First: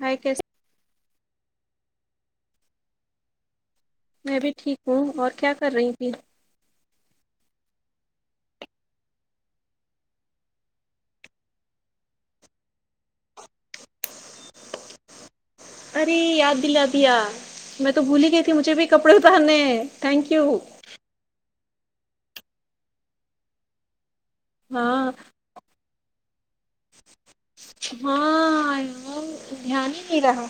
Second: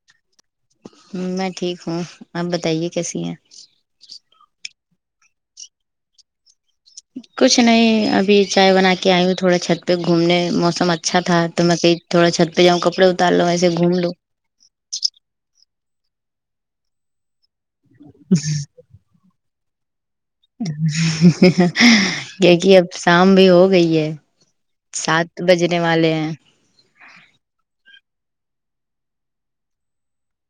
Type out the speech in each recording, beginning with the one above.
ہائے کیسے میں ٹھیک ہوں آپ بتائیے کیسی ہیں میں بھی ٹھیک ہوں اور کیا کر رہی تھی [inaudible] کچھ نہیں ابھی چائے بنا کے آئی ہوں تھوڑا چھت پہ گھومنے موسم اچھا تھا تو میں دیکھ تھوڑا چھت جاؤں کپڑ اتار لو ایسے گھوم لو ارے یاد دلا دیا میں تو بھولی گئی تھی مجھے بھی کپڑے اترنے ہے تھنک یو کیونکہ اب شام بھی ہو گئی ہے ہاں سات بجنے والے ہیں ہاں دھیان ہی نہیں رہا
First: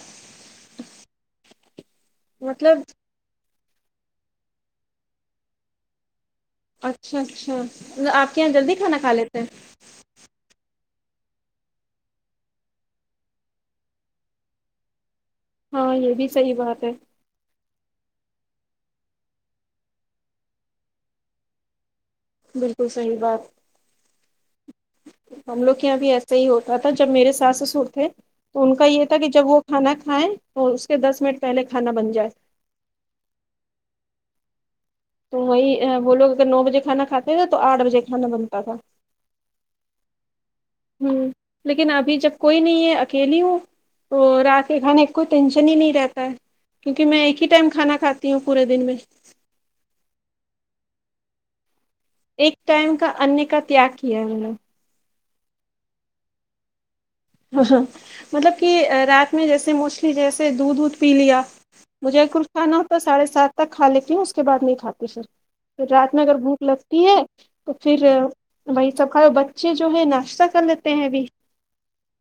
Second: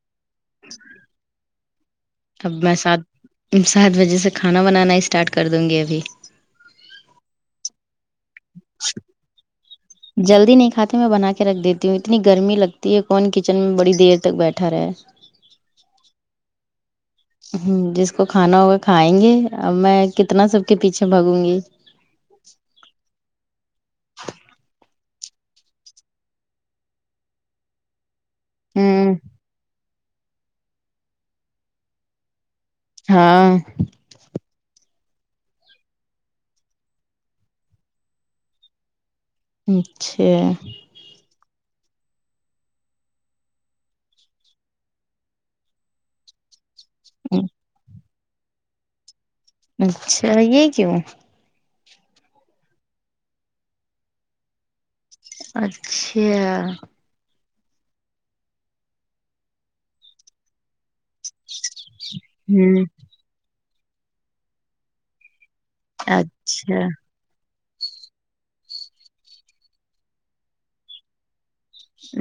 [inaudible] اب میں مطلب سات سات بجہ سے کھانا بنانا اسٹارٹ کر دوں گی ابھی اچھا اچھا آپ کے یہاں جلدی کھانا کھا لیتے ہیں جلدی نہیں کھاتے میں بنا کے رکھ دیتی ہوں اتنی گرمی لگتی ہے کون کچن میں بڑی دیر تک بیٹھا رہے ہاں یہ بھی صحیح بات ہے ہم جس کو کھانا ہوگا کھائیں گے ا میں کتنا سب کے پیچھے بھاگوں گی بالکل صحیح بات ہم لوگ کے یہاں بھی ایسے ہی ہوتا تھا جب میرے ساس سسر تھے تو ان کا یہ ہوں تھا کہ جب وہ کھانا کھائیں تو اس کے دس منٹ پہلے کھانا بن جائے ہاں تو وہی وہ لوگ اگر نو بجے کھانا کھاتے نا تو آٹھ بجے کھانا بنتا تھا اچھا ہم لیکن ابھی جب کوئی نہیں ہے اکیلی ہو تو رات کے کھانے کا کوئی ٹینشن ہی نہیں رہتا ہے کیونکہ میں ایک ہی ٹائم کھانا کھاتی ہوں پورے دن میں اچھا یہ کیوں ایک ٹائم کا انیہ کا تیاگ کیا ہے میں نے اچھا ہاں ہاں مطلب کہ رات میں جیسے موسٹلی جیسے دودھ وودھ پی لیا مجھے کچھ کھانا ہوں ہوتا سڑھے سات تک کھا لیتی ہوں اس کے بعد نہیں کھاتی پھر تو رات میں اگر بھوک اچھا لگتی ہے تو پھر وہی سب کھا بچے جو ہے ناشتہ کر لیتے ہیں ابھی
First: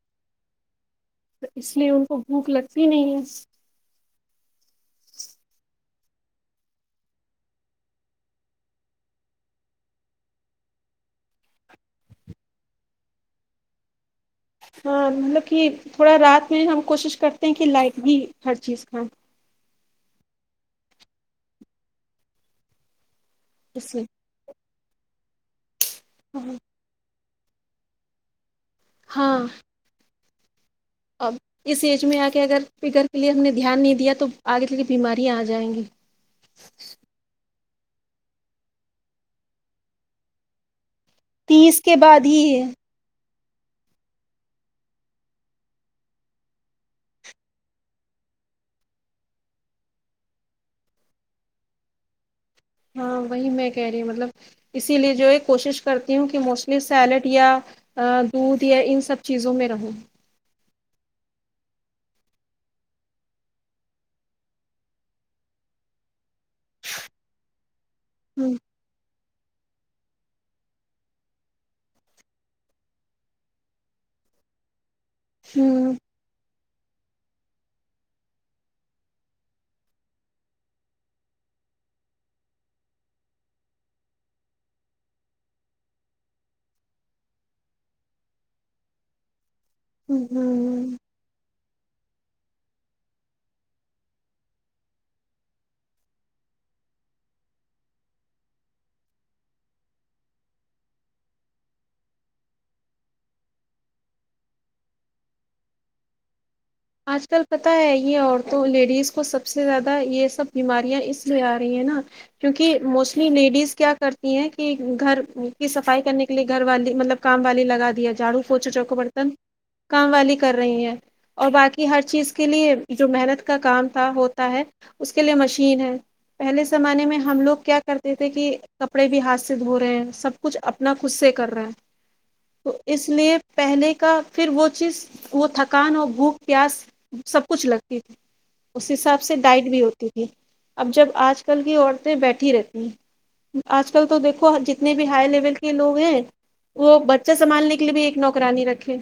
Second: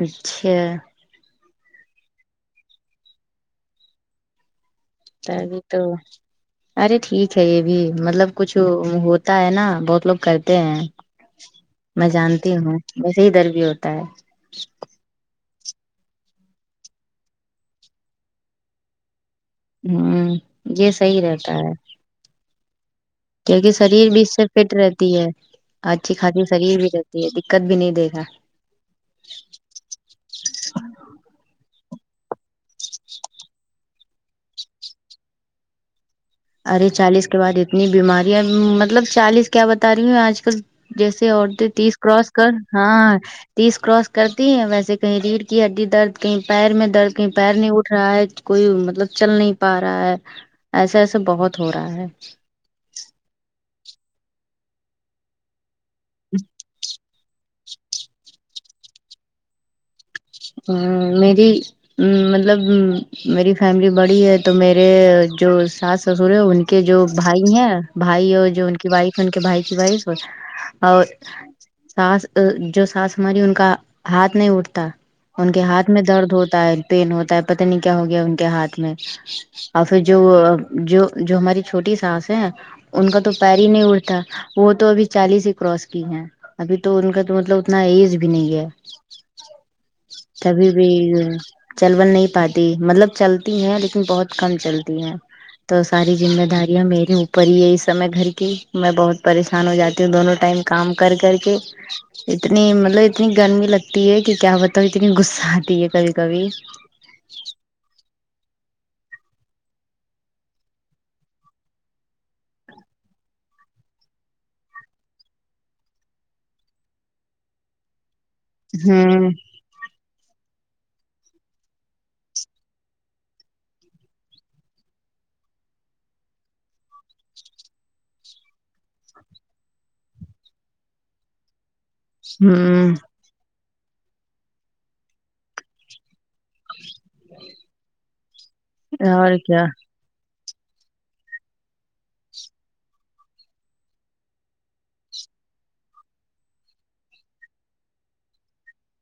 اچھا تو اس لیے ان کو بھوک لگتی نہیں ہے تا ابھی تو ارے ٹھیک ہے یہ بھی مطلب کچھ ہوتا ہے نا بہت لوگ کرتے ہیں میں جانتی ہوں ویسے ادھر بھی ہوتا ہے ہاں مطلب کہ تھوڑا رات میں ہم کوشش کرتے ہیں کہ لائک بھی ہر چیز کھائیں ہم یہ صحیح رہتا ہے کیونکہ شریر بھی اس سے فٹ رہتی ہے اچھی خاصی شریر بھی رہتی ہے دکات بھی نہیں دیگا ہاں اب اس ایج میں آ کے اگر فگر کے لیے ہم نے دھیان نہیں دیا تو آگے چل کے بیماریاں آ جائیں گی ارے چالیس کے بعد اتنی بیمارییاں مطلب چالیس کیا بتا رہی ہوں آج کل جیسے عورتیں کے تیس بعد کراس ہی کر ہے ہاں تیس کراس کرتی ہے ویسے کہیں ریڑھ کی ہڈی درد کہیں پیر میں درد کہیں پیر نہیں اٹھ رہا ہے کوئی مطلب چل نہیں پا رہا ہے ایسا ایسا بہت ہو رہا ہے ہاں وہی میں کہہ رہی ہوں مطلب اسی لیے جو ہے کوشش کرتی ہوں کہ موسٹلی سیلڈ یا ا دودھ یا ان سب چیزوں میں رہوں اں میری مطلب میری فیملی بڑی ہے تو میرے جو ساس سسور ہے ان کے جو بھائی ہیں بھائی اور ہوں جو ان کی وائف ہے ان کے بھائی کی وائف ہے اور ساس جو ساس ہماری ان کا ہاتھ نہیں اٹھتا ان کے ہاتھ ہوں میں درد ہوتا ہے پین ہوتا ہے پتہ نہیں کیا ہو گیا ان کے ہاتھ میں اور پھر جو وہ جو جو ہماری چھوٹی سانس ہے ان کا تو پیر ہی نہیں اڑتا وہ تو ابھی چالیس ہی کراس کی ہیں ابھی تو ان کا تو مطلب اتنا ایج بھی نہیں ہے کبھی بھی ہوں چل ول نہیں پاتی مطلب چلتی ہیں لیکن بہت کم چلتی ہیں تو ساری ذمہ داریاں میرے اوپر ہی ہے اس سمے گھر کی میں بہت پریشان ہو جاتی ہوں دونوں ٹائم کام کر کر کے اتنی مطلب اتنی گرمی لگتی ہے کہ کیا ب تب اتنی غصہ آتی ہے کبھی کبھی آج کل پتا ہے یہ عورتوں لیڈیز کو سب سے زیادہ یہ سب بیماریاں اس لیے آ رہی ہیں نا کیونکہ موسٹلی لیڈیز کیا کرتی ہیں کہ گھر کی صفائی کرنے کے لیے گھر والی مطلب کام والی لگا دیا جھاڑو پوچھا چوکو ہوں برتن کام والی کر رہی ہیں اور باقی ہر چیز کے لیے جو محنت کا کام تھا ہوتا ہے اس کے لیے مشین ہے پہلے زمانے میں ہم لوگ کیا کرتے تھے کہ کپڑے بھی ہاتھ سے دھو رہے ہیں سب کچھ اپنا خود سے کر رہے ہیں تو ہوں اس لیے پہلے کا پھر وہ چیز وہ تھکان اور بھوک پیاس سب کچھ لگتی تھی اس حساب سے اور کیا ڈائٹ بھی ہوتی تھی اب جب آج کل کی عورتیں بیٹھی رہتی ہیں آج کل تو دیکھو جتنے بھی ہائی لیول کے لوگ ہیں وہ بچہ سنبھالنے کے لیے بھی ایک نوکرانی رکھے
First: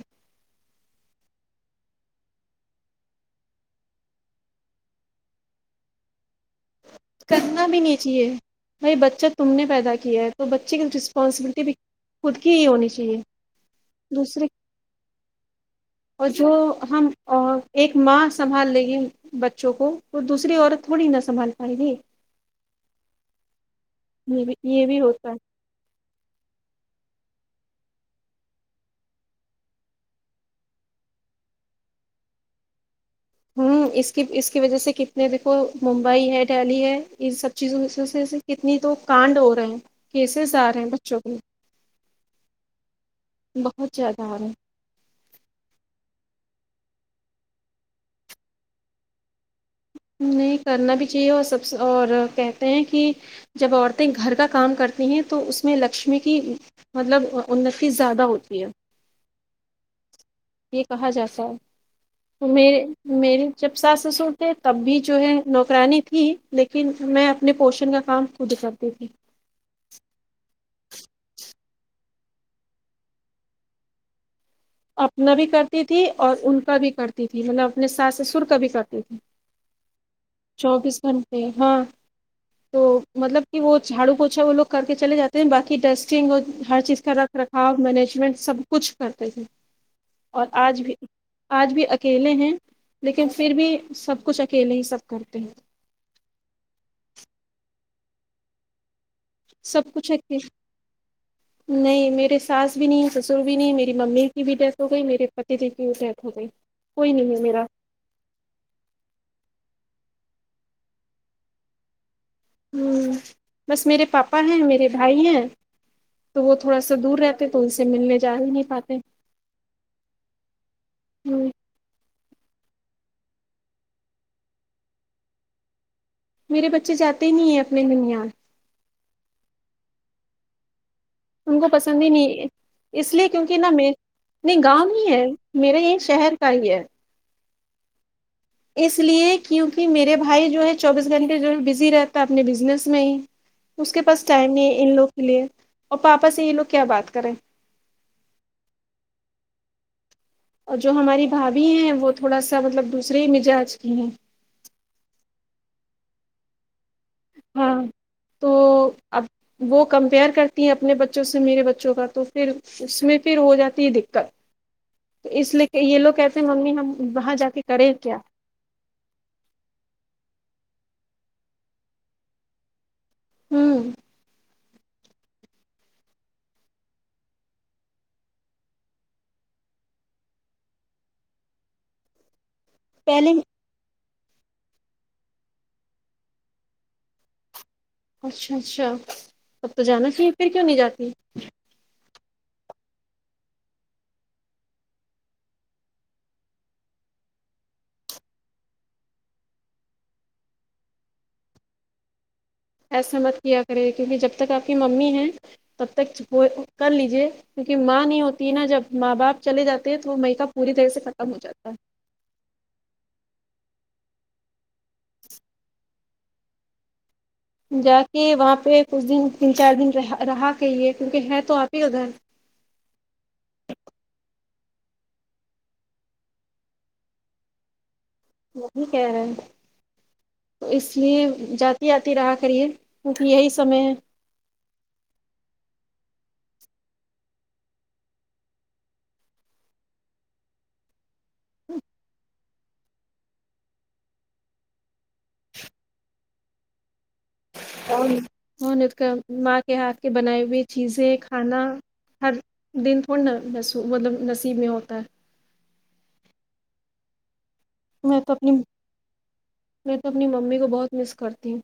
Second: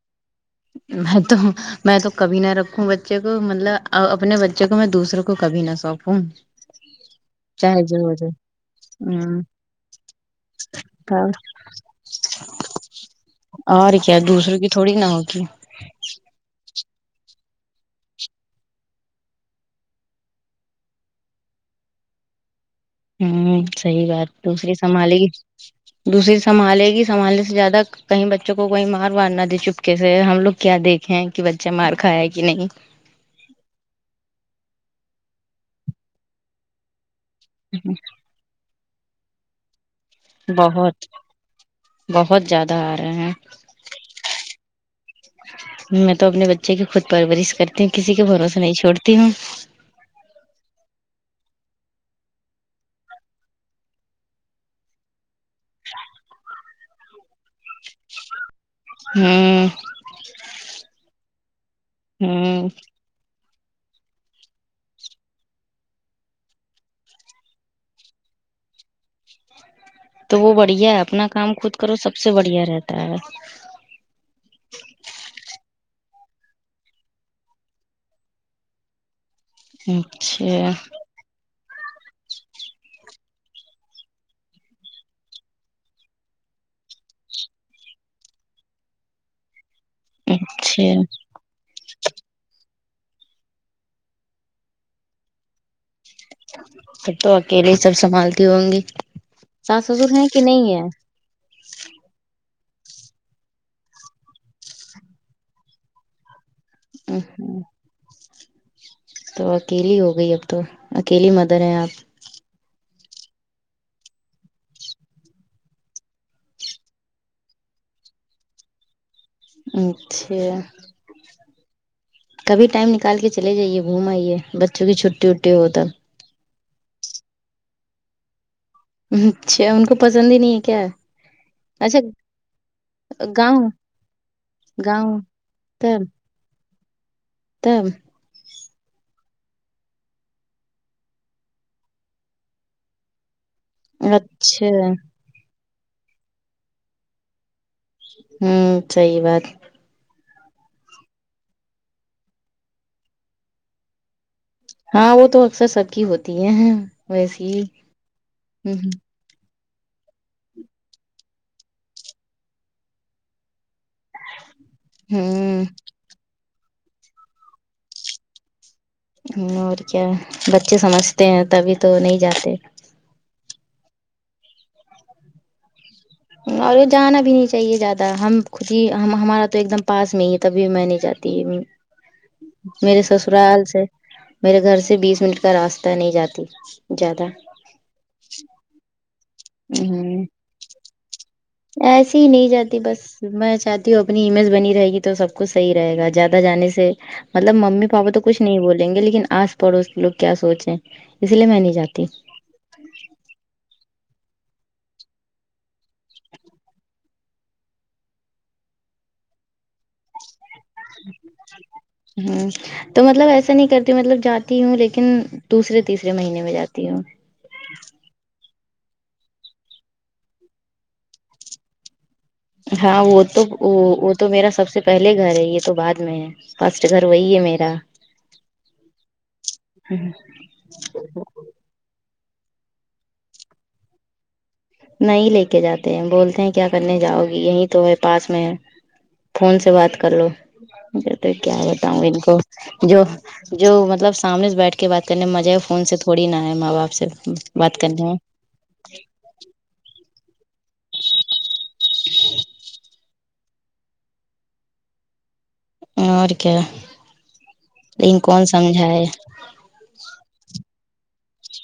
میں تو میں تو کبھی نہ رکھوں بچے کو مطلب اپنے بچے کو میں دوسروں کو کبھی نہ سوپوں کون کرنا بھی نہیں چاہیے بھائی جائے بچہ ہوں تم نے پیدا کیا ہے تو بچے کی رسپانسبلٹی بھی خود کی ہی ہونی چاہیے اور کیا دوسرے دوسروں کی تھوڑی نا ہوگی اور جو ہم ا ایک ماں سنبھال لےگی بچوں کو تو دوسری عورت تھوڑی نہ سنبھال پائے گی ہوں صحیح بات یہ بھی دوسری یہ بھی سنبھالے گی ہوتا ہے دوسری سنبھالے گی سنبھالنے سے زیادہ کہیں بچوں کو کوئی مار وار نہ دے چپکے سے ہم لوگ کیا دیکھیں کہ بچہ مار کھایا کہ نہیں ہوں اس کی اس کی وجہ سے کتنے دیکھو ممبئی ہے دہلی ہے ان سب چیزوں کی وجہ سے کتنی تو کانڈ ہو رہے ہیں کیسز آ رہے ہیں بہت بچوں کے بہت زیادہ آ رہے ہیں بہت زیادہ آ رہے ہیں میں تو اپنے بچے کی خود پرورش کرتی ہوں کسی کے بھروسے نہیں چھوڑتی ہوں نہیں کرنا بھی چاہیے اور سب سے اور کہتے ہیں کہ جب عورتیں گھر کا کام کرتی ہیں تو اس میں لکشمی کی مطلب اناتی زیادہ ہوتی ہے ہوں یہ کہا جیسا تو ہوں میرے میری جب ساس سسر تب بھی جو ہے نوکرانی تھی لیکن میں اپنے پوشن کا کام خود کرتی تھی تو وہ بڑھیا ہے اپنا کام خود کرو سب سے بڑھیا رہتا ہے اپنا بھی کرتی تھی اور ان کا بھی کرتی تھی مطلب اپنے ساس سسر کا بھی کرتی تھی اچھا کرتے ہاں تو مطلب کہ وہ جھاڑو پوچھا وہ لوگ کر کے چلے جاتے ہیں باقی ڈسٹنگ اور ہر چیز کا رکھ رکھ ہاؤس مینجمنٹ سب کچھ کرتے ہیں اور آج اچھا بھی آج بھی اکیلے ہیں لیکن پھر بھی سب کچھ اکیلے ہی سب کرتے ہیں پھر تو اکیلے ہی سب سنبھالتی ہوں گی سب ساس کچھ سسر ہیں کہ ہےپھر نہیں ہے نہیں میرے ساس بھی نہیں سسر بھی نہیں میری ممی کی بھی ڈیتھ ہو گئی میرے پتی جی کی بھی ڈیتھ ہو گئی کوئی نہیں ہے میرا تو اکیلی ہو گئی اب تو اکیلی مدر ہیں آپ ہوں بس میرے پاپا ہیں میرے بھائی ہیں تو وہ تھوڑا سا دور رہتے تو ان سے ملنے جا ہی نہیں پاتے اچھا ہ کبھی ٹائم نکال کے چے جائیے گھومائیے بچوں کی چھٹی وٹٹی ہو تو میرے بچے جاتے نہیں ہیں اپنے ننھیال اچھا ان کو پسند ہی نہیں ہے کیا ان کو پسند ہی اچھا نہیں ہے اس لیے کیونکہ نا گاؤں میں نہیں گاؤں ہی ہے میرے یہ تب شہر کا ہی ہے تب اس لیے کیونکہ میرے بھائی جو ہے چوبیس گھنٹے جو ہے بزی رہتا ہے اپنے بزنس میں ہی اس کے پاس ٹائم نہیں اچھا ہے ان لوگوں کے لیے اور پاپا سے یہ لوگ کیا بات کریں ہوں صحیح بات ہے اور جو ہماری بھابھی ہیں وہ تھوڑا سا مطلب دوسرے ہی مزاج کی ہیں ہاں وہ تو اکثر سب کی ہوتی ہے ویسی ہی ہاں تو ہوں اب وہ کمپیئر کرتی ہیں اپنے بچوں سے میرے بچوں کا تو پھر اس میں پھر ہو جاتی ہے دقت تو اس لیے ہوں کہ یہ لوگ کہتے ہیں ممی ہم وہاں جا کے کرے کیا ہوں اور کیا بچے سمجھتے ہیں تبھی تو نہیں جاتے ہوں اور جانا بھی نہیں چاہیے زیادہ ہم خود ہی ہم ہمارا تو ایک دم پاس میں ہی ہے تبھی میں نہیں جات تی می میرے پہلے سسرال سے میرے گھر سے بیس منٹ کا راستہ نہیں جاتی زیادہ اچھا اچھا تب تو جانا چاہیے پھر کیوں نہیں جاتی ایسے ہی نہیں جاتی بس میں چاہتی ہوں اپنی امیج بنی رہے گی تو سب کچھ صحیح رہے گا زیادہ جانے سے مطلب ممی پاپا تو کچھ نہیں بولیں گے لیکن آس پڑوس لوگ کیا سوچیں اسی لیے میں نہیں جاتی ایسا مت کیا کرے کیونکہ جب تک آپ کی ممی ہیں تب تک وہ کر لیجے کیونکہ ماں نہیں ہوتی ہے نا جب ماں باپ چلے جاتے ہیں تو وہ میکا پوری طرح سے ختم ہو جاتا ہے ہوں تو مطلب ایسا نہیں کرتی مطلب جاتی ہوں لیکن دوسرےتیسرے مہینے میں جاتی ہوں جا کے وہاں پہ کچھ دن تین چار دن رہ رہا کہی یہ کیونکہ ہے تو آپ ہی کا گھر ہاں وہ تو وہ تو میرا سب سے پہلے گھر ہے یہ تو بعد میں ہے فرسٹ گھر وہی ہے میرا وہی کہہ رہے ہیں تو اس لیے ج جاتی آتی رہا کریے کیونکہ یہی سمےہے نہیں لے کے جاتے ہیں بولتے ہیں کیا کرنے جاؤ گی یہی تو ہے پاس میں ہے فون سے بات کر لو کیا بتاؤں ان کو جو جو مطلب سامنے سے بیٹھ کے بات کرنے میں مزہ ہے فون سے تھوڑی نہ ہے ماں باپ سے بات کرنے اور نے میں [unintelligible] اس کا ماں کے ہاتھ کے بنائی ہوئی چیزیں کھانا ہر دن تھوڑا نا مطلب نصیب میں ہوتا ہے اور کیا میں لیکن تو کون اپنی سمجھائے میں تو اپنی ممی کو بہت مس کرتی ہوں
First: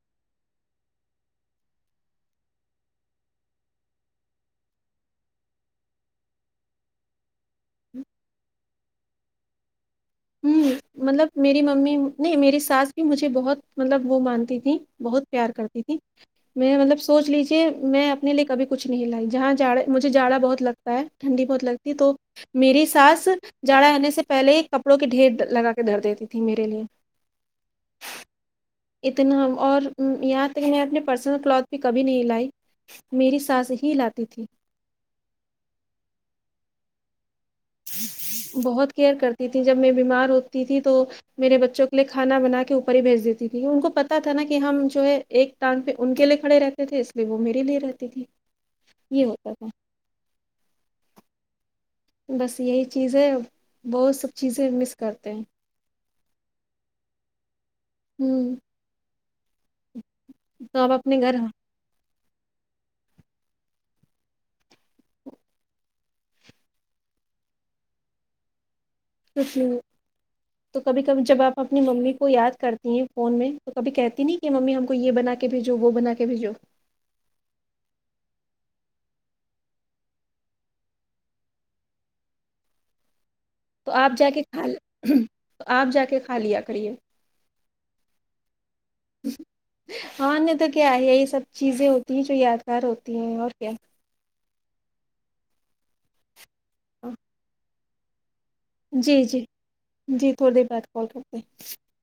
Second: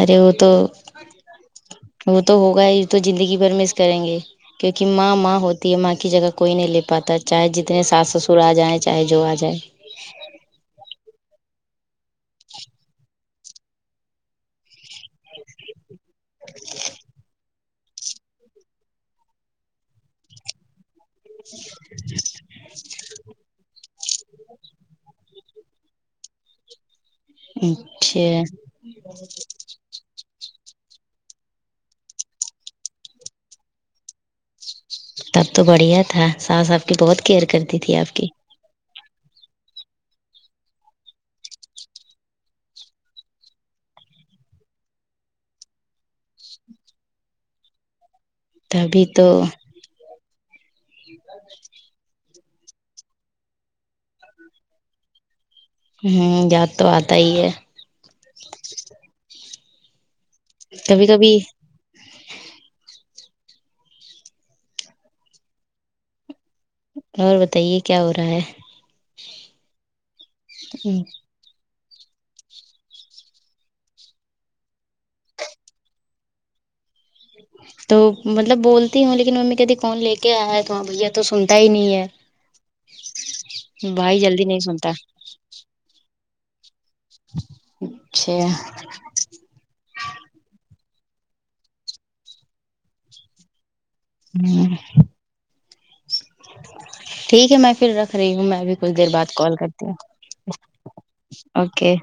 ارے وہ تو وہ تو ہوگا ہی تو زندگی بھر میںس کریں گے کیونکہ ماں ماں ہوتی ہے ماں کی جگہ کوئی نہیں لے پاتا چاہے جتنے ساس سسر آ جائیں چاہے جو آ جائیں ہمم مطلب میری ممی نہیں میری ساس بھی مجھے بہت مطلب وہ مانتی تھی بہت پیار کرتی تھی میں مطلب سوچ لیجیے پھر میں اپنے لیے کبھی کچھ نہیں لائی جہاں جا مجھے جاڑا بہت لگ تا ٹھنڈی بہت لگتی ہے تو میری ساس جاڑا رہنے سے پہلے ہی ک پڑوں کی ڈھیر لگا کے دھر دیتی تھی میرے لیے اچھا اتنا اور یہاں تک میں اپنے پرسنل کلاتھ بھی کبھی نہیں لائی میری سانس ہی لاتی تھی تب تو بڑھیا تھا ساس آپ کی بہت کیئر کرتی تھی آپ کی بہت کیئر کرتی تھیں جب میں بیمار ہوتی تھی تو میرے بچوں کے لیے کھانا بنا کے اوپر ہی بھیج دیتی تھی ان کو پتا تھا نا کہ ہم جو ہے ایک ٹانگ پہ ان کے لیے کھڑے رہتے تھے اس لیے وہ میرے لیے رہتی تھی تبھی یہ تو ہوتا تھا [unintelligible] بس یہی چیزیں بہت سب چیزیں مس کرتے ہیں ہمم یاد تو آتا ہی ہے ہوں تو آپ کبھی اپنے کبھی گھر اور بتائیے کیا ہو رہا ہے کچھ بھی نہیں تو ہے کبھی کبھی جب آپ اپنی ممی کو یاد کرتی ہیں فون میں تو کبھی کہتی نہیں کہ ممی ہم کو یہ بنا کے بھیجو وہ بنا کے بھیجو تو مطلب بولتی ہوں لیکن ممی کہتی کون لے کے آیا ہے تو ہاں بھیا تو سنتا ہی نہیں تو ہے آپ بھائی جا کے جلدی کھا نہیں سنتا ہے تو آپ جا کے کھا لیا کریے اچھا ہاں نہیں تو کیا ہے یہی سب چیزیں ہوتی ہیں جو یادگار ہوتی ہیں اور کیا ہمم ہاں ٹھیک ہے میں پھر رکھ رہی ہوں میں ب کچھ دیر جی بعد جی کال کرتی ہوں جی تھوڑی دیر بعد کال کرتے ہیں اوکے